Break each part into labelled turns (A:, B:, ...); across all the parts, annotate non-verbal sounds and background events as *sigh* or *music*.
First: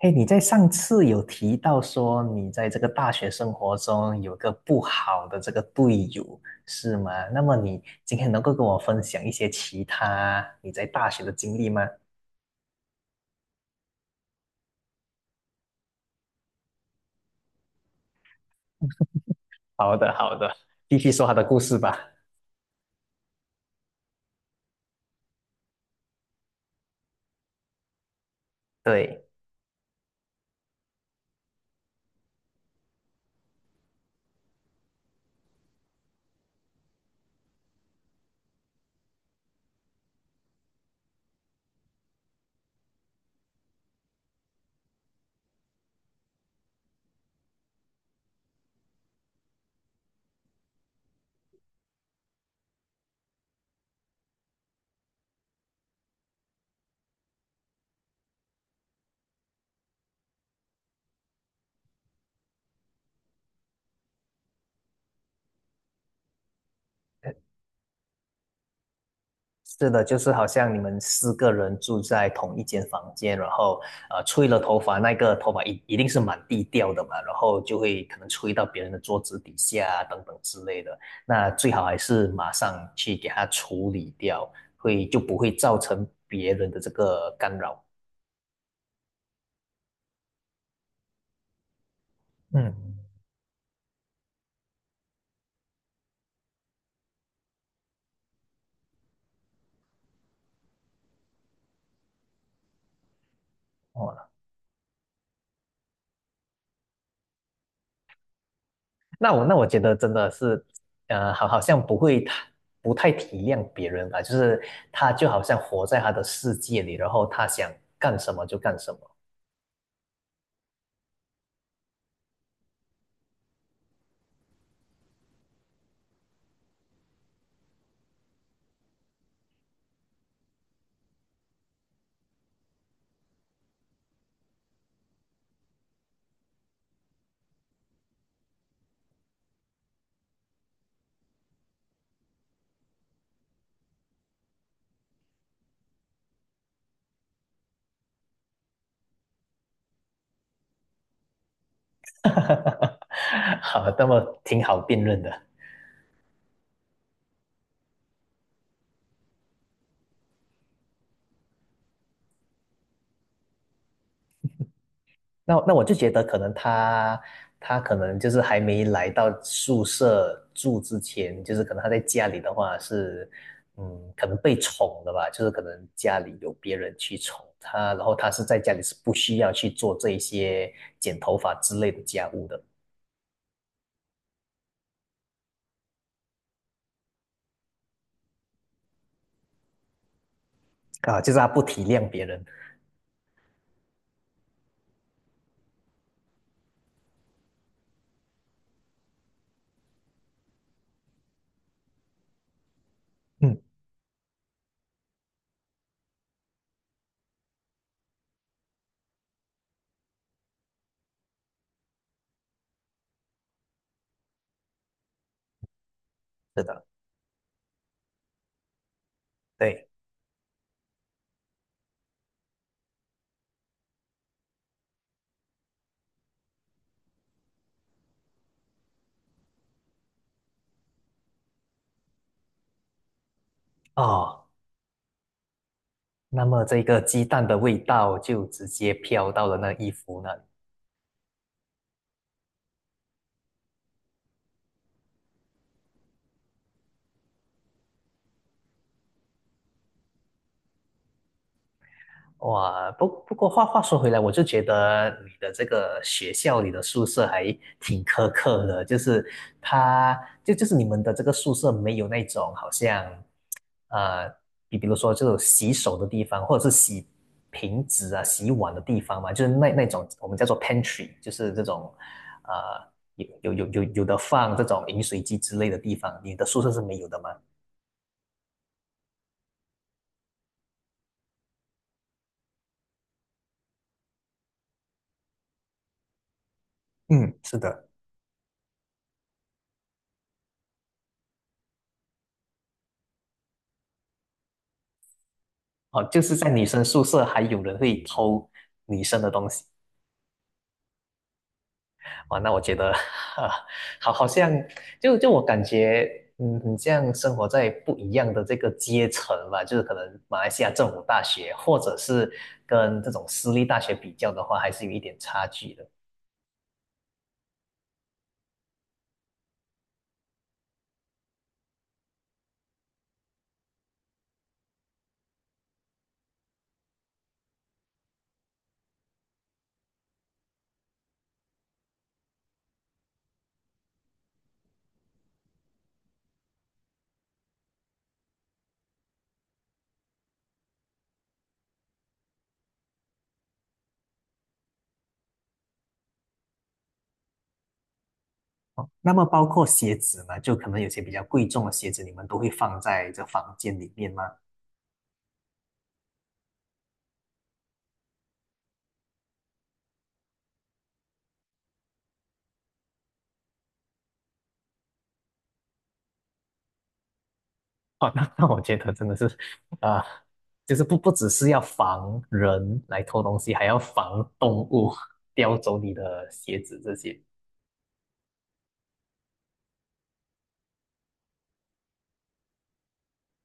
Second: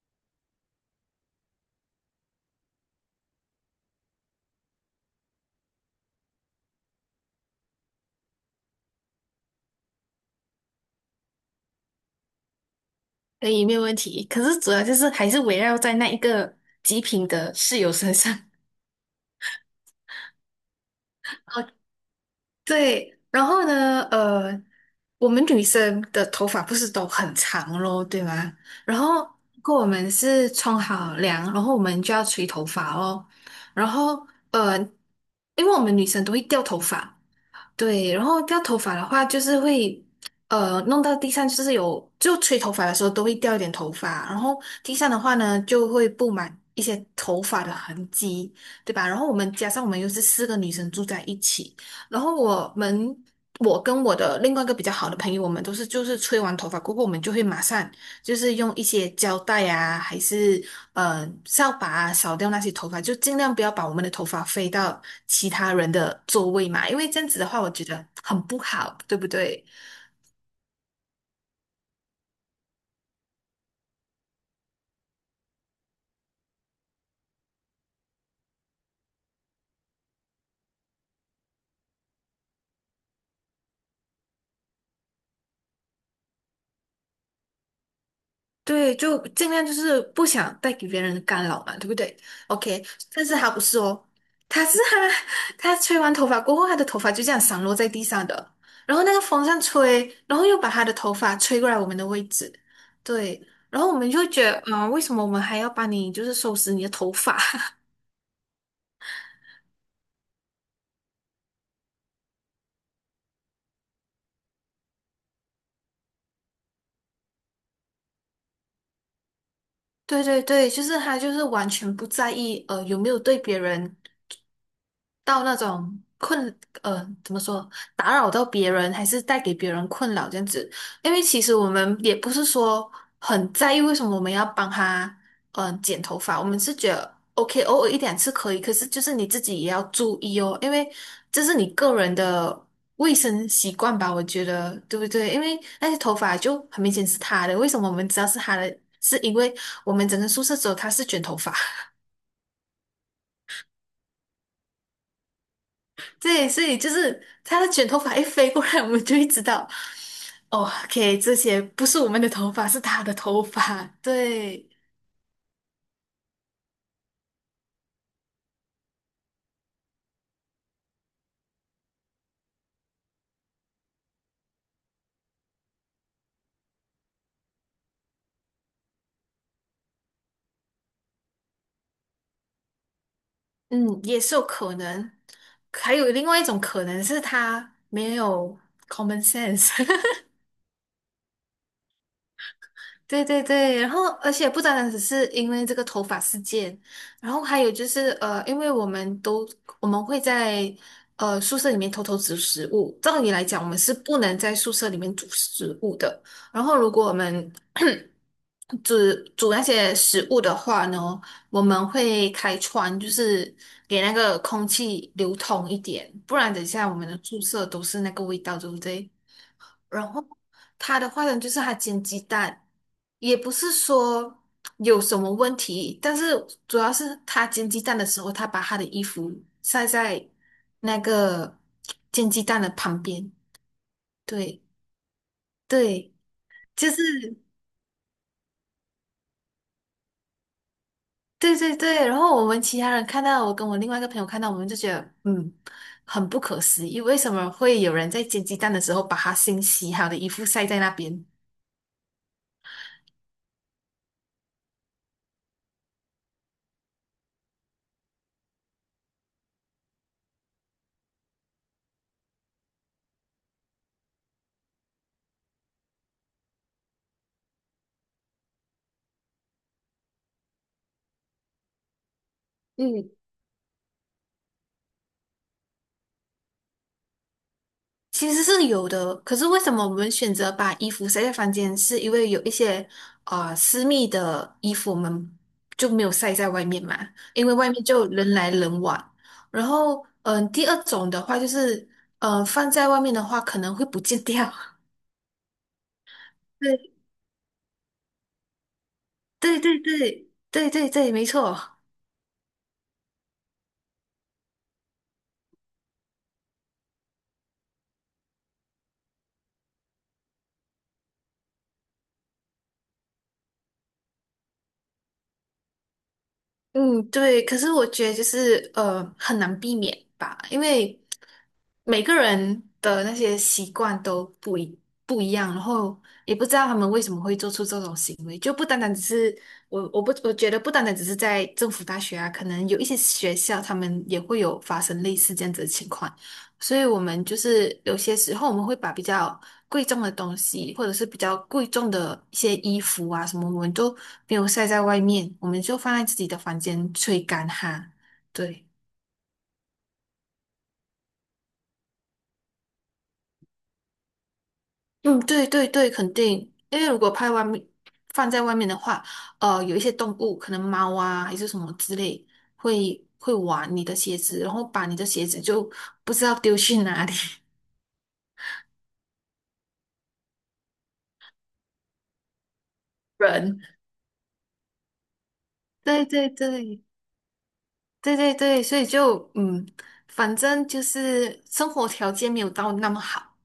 A: 哎，你在上次有提到说你在这个大学生活中有个不好的这个队友，是吗？那么你今天能够跟我分享一些其他你在大学的经历吗？
B: 可以，没有问题。可是主要就是还是围绕在那一个极品的室友身上。
A: 好的，好的，继续说他的故事吧。
B: *laughs* 对，然后呢，我们女生的头发不是都很长咯，对吗？然后
A: 对，
B: 如果我们是冲好凉，然后我们就要吹头发哦。然后呃，因为我们女生都会掉头发。对，然后掉头发的话，就是会弄到地上，就是有就吹头发的时候都会掉一点头发，然后地上的话呢就会布满一些头发的痕迹，对吧？然后我们加上我们又是四个女生住在一起，然后我跟我的另外一个比较好的朋友，我们都是就是吹完头发过后，我们就会马上就是用一些胶带啊，还是扫把啊，扫掉那些头发，就尽量不要把我们的头发飞到其他人的座位嘛，因为这样子的话，我觉得很不好，对不对？
A: 是的，就是好像你们四个人住在同一间房间，然后吹了头发，那个头发一定是满地掉的嘛，然后就会可能吹到别人的桌子底下啊等等之类的。那最好还是马上去给它处理掉，不会造成别人的这个干扰。
B: 对，就尽量就是不想带给别人的干扰嘛，对不对
A: 嗯。
B: ？OK。但是他不是哦，他是他 *laughs* 他吹完头发过后，他的头发就这样散落在地上的，然后那个风扇吹，然后又把他的头发吹过来我们的位置。对，然后我们就
A: 哦，
B: 觉得，嗯，为什么我们还要帮你就是收拾你的头发？*laughs*
A: 那我觉得真的是，好像不会太不太体谅别人吧，就是他就好像活在他的世界里，然后他想干什么就干什么。
B: 对对对，就是他就是完全不在意。有没有对别人到那种困，怎么说，打扰到别人，还是带给别人困扰这样子。因为其实我们也不是说很在意为什么我们要帮他剪头发。我们是觉得 OK，偶尔一两次可以，可是就是你自己也要注意哦，因为这是你个人的卫生习惯吧，我觉得，对不对？因为那些头发就很明显是他的，为什么我们知道是他的？是因为我们整个宿舍只有他是卷头发。
A: *laughs* 哈哈哈，好，那么挺好辩论的。
B: 对，所以就是他的卷头发一飞过来，我们就会知道，哦，OK，这些不是我们的头发，是他的头发。对。
A: 那我就觉得，可能他可能就是还没来到宿舍住之前，就是可能他在家里的话是，嗯，可能被宠的吧，就是可能家里有别人去宠他，然后他是在家里是不需要去做这一些剪头发之类的家务的。
B: 嗯，也是有可能。还有另外一种可能是他没有 common sense。*laughs*
A: 啊，就是他不体谅别人。
B: 对对对，然后而且不单单只是因为这个头发事件，然后还有就是因为我们会在宿舍里面偷偷煮食物，照理来
A: 嗯，
B: 讲我们是不能在宿舍里面煮食物的。然后如果我们煮煮那些食物的话呢，我们会开窗，就是给那个空气流通一点，不然
A: 是
B: 等一
A: 的，
B: 下我们的宿舍都是那个味道，对不对？
A: 对。
B: 然后他的话呢，就是他煎鸡蛋，也不是说有什么问题，但是主要是他煎鸡蛋的时候，他把他的衣服晒在那个煎鸡蛋的旁边。
A: 哦，
B: 对对，
A: 那么这
B: 就
A: 个鸡
B: 是。
A: 蛋的味道就直接飘到了那衣服那里。
B: 对对对，然后我们其他人看到，我跟我另外一个朋友看到，我们就觉得，嗯，很不可思议，为什么会有人在煎鸡蛋的时候把他新洗好的衣服晒在那边？
A: 哇，不过话说回来，我就觉得你的这个学校里的宿舍还挺苛刻的，就是它是你们的这个宿舍没有那种好像，呃，比如说这种洗手的地方，或者是洗瓶子啊、洗碗的地方嘛，就是那种我们叫做 pantry，就是这种，呃，
B: 嗯，
A: 有的放这种饮水机之类的地方，你的宿舍是没有的吗？
B: 其实是有的，可是为什么我们选择把衣服晒在房间？是因为有一些私密的衣服我们就没有晒在外面嘛，
A: 嗯，
B: 因为
A: 是
B: 外面
A: 的。
B: 就人来人往。然后，嗯，第二种的话就是，嗯，放在外面的话可能会不见掉。*laughs*
A: 哦，就是在女生
B: 对。
A: 宿舍还有人会偷女生的东
B: 对
A: 西。
B: 对对对对对，没错。
A: 哇，那我觉得，啊，好，好像我感觉，嗯，你这样生活在不一样的这个阶层吧，就是可能马来西亚政府大学，或者是跟这种私立大学比较的话，还是有一点差距的。
B: 嗯，对。可是我觉得就是很难避免吧，因为每个人的那些习惯都不一样，然后也不知道他们为什么会做出这种行为，就不单单只是我觉得不单单只是在政府大学啊，可能有一些学校他们也会有发生类似这样子的情况，所以我们就是有些时候我们会把比较贵重的东西，或者是比较贵重的一些衣服啊什么，我们都没有晒在外面，我们就放在自己的房间吹干哈。对。
A: 哦，那么包括鞋子呢，就可能有些比较贵重的鞋子，你们都会放在这房间里面吗？
B: 嗯，对对对，肯定，因为如果拍外面放在外面的话，有一些动物，可能猫啊还是什么之类，会玩你的鞋子，然后把你的鞋子就不知道丢去哪里。*laughs*
A: 哦，那那我觉得真的是，啊、就是不只是要防人来偷东西，
B: 人，
A: 还要防动物叼走你
B: 对对
A: 的鞋子
B: 对
A: 这些。
B: 对对对，所以就嗯，反正就是生活条件没有到那么好。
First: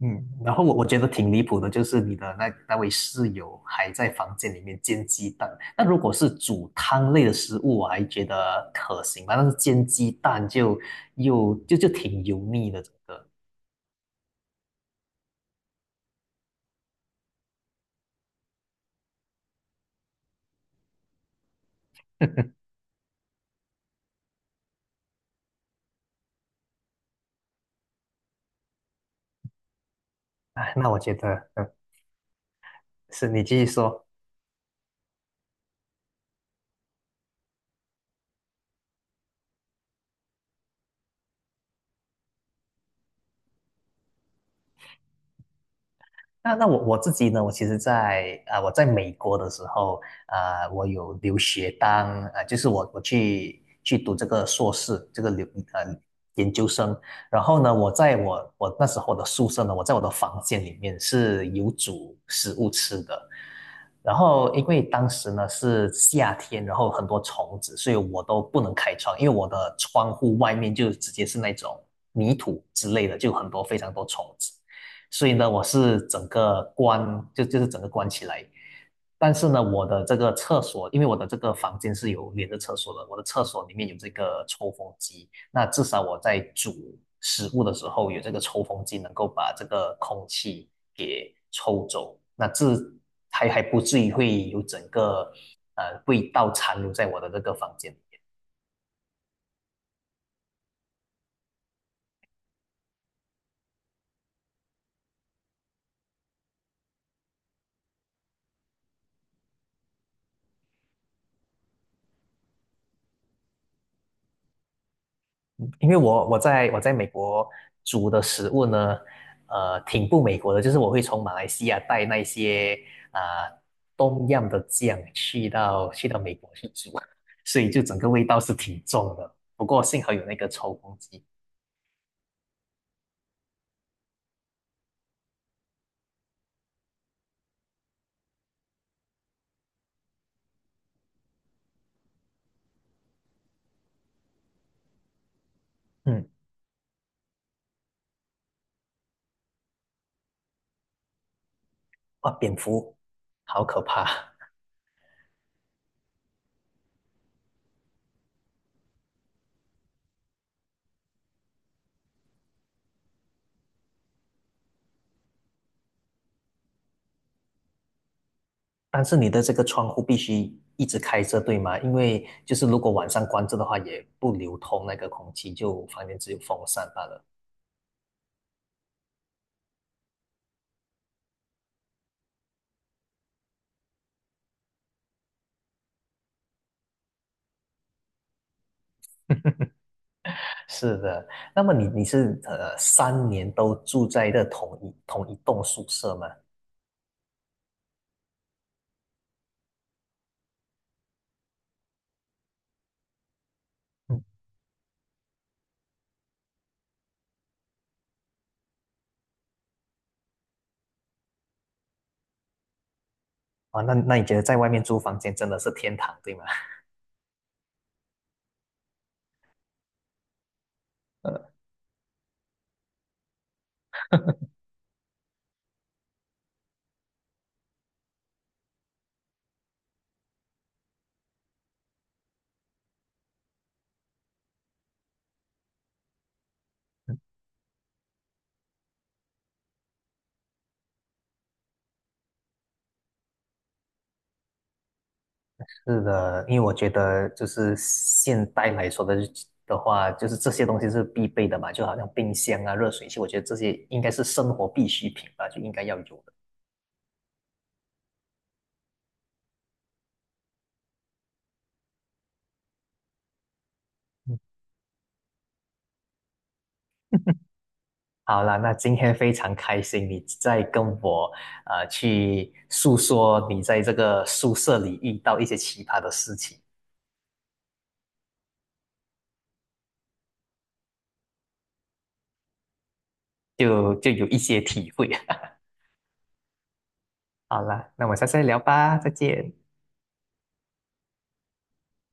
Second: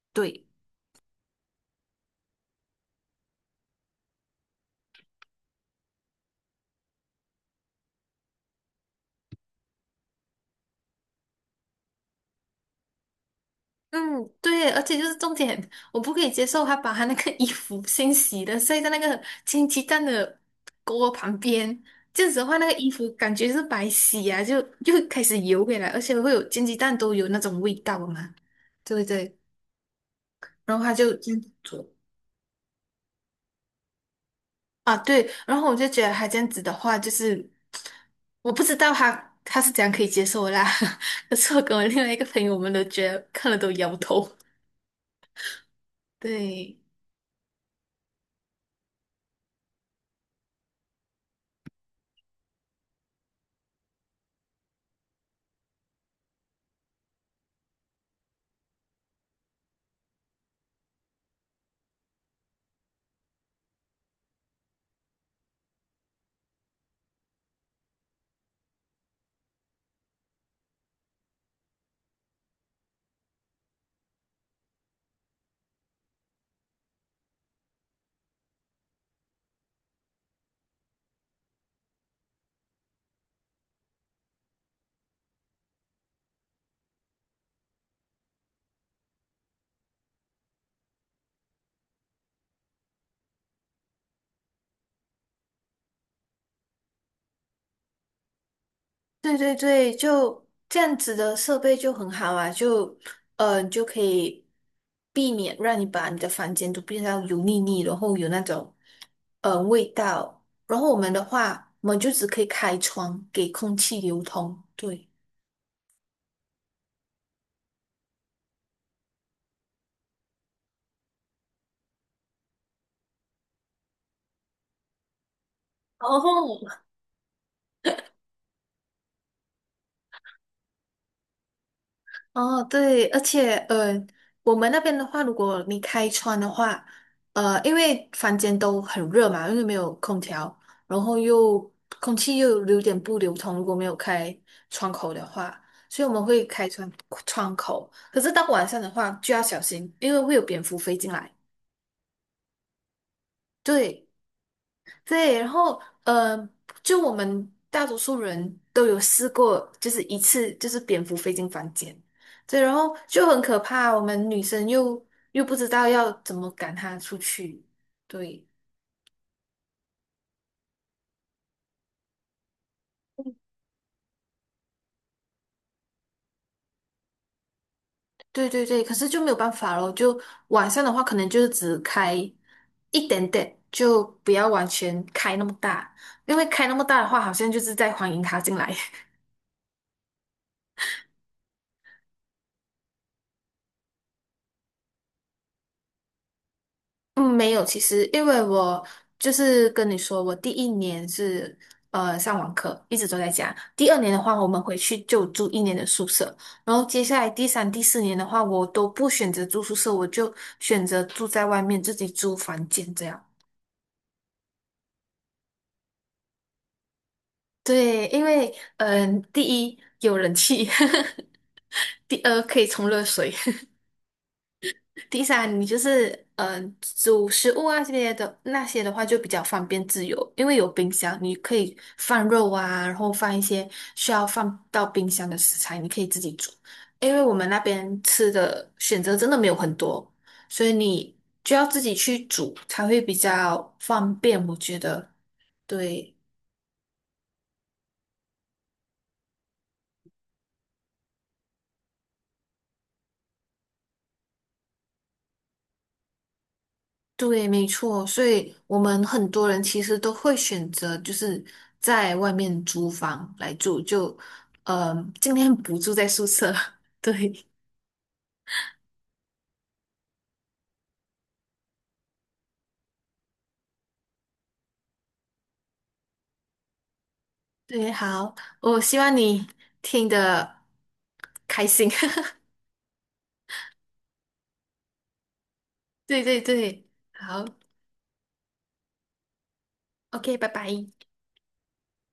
A: 嗯，
B: 对。
A: 然后我我觉得挺离谱的，就是你的那位室友还在房间里面煎鸡蛋。那如果是煮汤类的食物，我还觉得可行吧，但是煎鸡蛋就就挺油腻的，整个。
B: 嗯，对，而且就是重点，我不可以接受他把他那个衣服先洗了，晒在那个煎鸡蛋的锅旁边，这样子的话，
A: *laughs*
B: 那个衣服感觉是白洗啊，就又开始油回来，而且会有煎鸡蛋都有那种味道嘛，对不对？
A: 哎，
B: 然后
A: 那
B: 他
A: 我觉
B: 就这样
A: 得，
B: 子
A: 嗯，
B: 做
A: 是你继续说。
B: 啊。对，然后我就觉得他这样子的话，就是我不知道他是怎样可以接受的啦。*laughs* 可是我跟我另外一个朋友，我们都觉得看了都摇头。*laughs*
A: 那那我
B: 对。
A: 我自己呢？我其实在，啊我在美国的时候，啊我有留学当啊就是我去读这个硕士，这个留呃研究生。然后呢，我在我那时候的宿舍呢，我在我的房间里面是有煮食物吃的，然后因为当时呢是夏天，然后很多虫子，所以我都不能开窗，因为我的窗户外面就直接是那种泥土之类的，就很多非常多虫子，所以呢我是整个关就就是整个关起来。但是呢，我的这个厕所，因为我的这个房间是有连着厕所的，我的厕所里面有这个抽风机，那至少我在煮食物的时候有这个抽风机，能够把这个空气给抽走，那这还不至于会有整个味道残留在我的这个房间里面。
B: 对对对，就这样子的设备就很好啊，就就可以避免让你把你的房间都变到油腻腻，然后有那种味道。然后我们的话，我们就只可以开窗给空气流通。对，
A: 因为我在美国煮的食物呢，呃，挺不美国的，就是我会从马来西亚带那些啊、东样的酱去到去
B: 然
A: 到美国去
B: 后。
A: 煮，所以就整个味道是挺重的。不过幸好有那个抽风机。
B: 哦，对，而且我们那边的话，如果你开窗的话，因为房间都很热嘛，因为没有空调，然后又空气又有点不流通，如果没有开窗口的话，所以我们
A: 嗯。
B: 会开窗口。可是到晚上的话就要小心，因为会有蝙蝠飞进来。
A: 哇，蝙蝠好可
B: 对。
A: 怕。
B: 对，然后就我们大多数人都有试过，就是一次就是蝙蝠飞进房间。对，然后就很可怕。我们女生又不知道要怎么赶它出去。对。
A: 但是你的这个窗户必须一直开着，对吗？因为就是如果晚上关着的话，也不流通那个空气，就房间只有风扇罢了。
B: 对对对，可是就没有办法咯，就晚上的话，可能就是只开一点点，就不要完全开那么大，因为开那么大的话，好像就是在欢迎它进来。*laughs*
A: 是的，那么你你是3年都住在这同一栋宿舍吗？
B: 嗯，没有，其实因为我就是跟你说，我第一年是上网课，一直都在家。第二年的
A: 嗯。
B: 话，我们回去就住一年的宿舍，然后接下来第三、第四年的话，我都不选择住宿舍，我就选择住在外面，自己租房间这样。
A: 啊，那那你觉得在外面租房间真的是天堂，对吗？
B: 对，因为第一有人气，
A: 呃，
B: *laughs* 第二可以冲热水。第三，你就是煮食物啊这些的那些的话就比较方便自由，因为有冰箱，你可以放肉啊，然后放一些需要放到冰箱的食材，你可以自己煮。因为我们那边吃的选择真的没有很多，所以你就要自己去煮才会比较方便，我觉得。
A: 是
B: 对。
A: 的，因为我觉得就是现代来说的的话，就是这些东西是必备的嘛，就好像冰箱啊、热水器，我觉得这些应该是生活必需品吧，就应该要有的。
B: 对，没错，所以我们很多人其实都会选择就是在外面租房来住，就
A: 嗯。
B: 嗯，尽量不住在宿舍。*laughs* 对
A: 好啦，那今天非常开心，你在跟我去诉说你在这个宿舍里遇到一些奇葩的事情，
B: 对，好，我希望你听得开心。
A: 就有一些体会。*laughs*
B: *laughs* 对对对，好
A: 好啦，那我们下次再聊吧，再见。
B: ，OK，拜拜。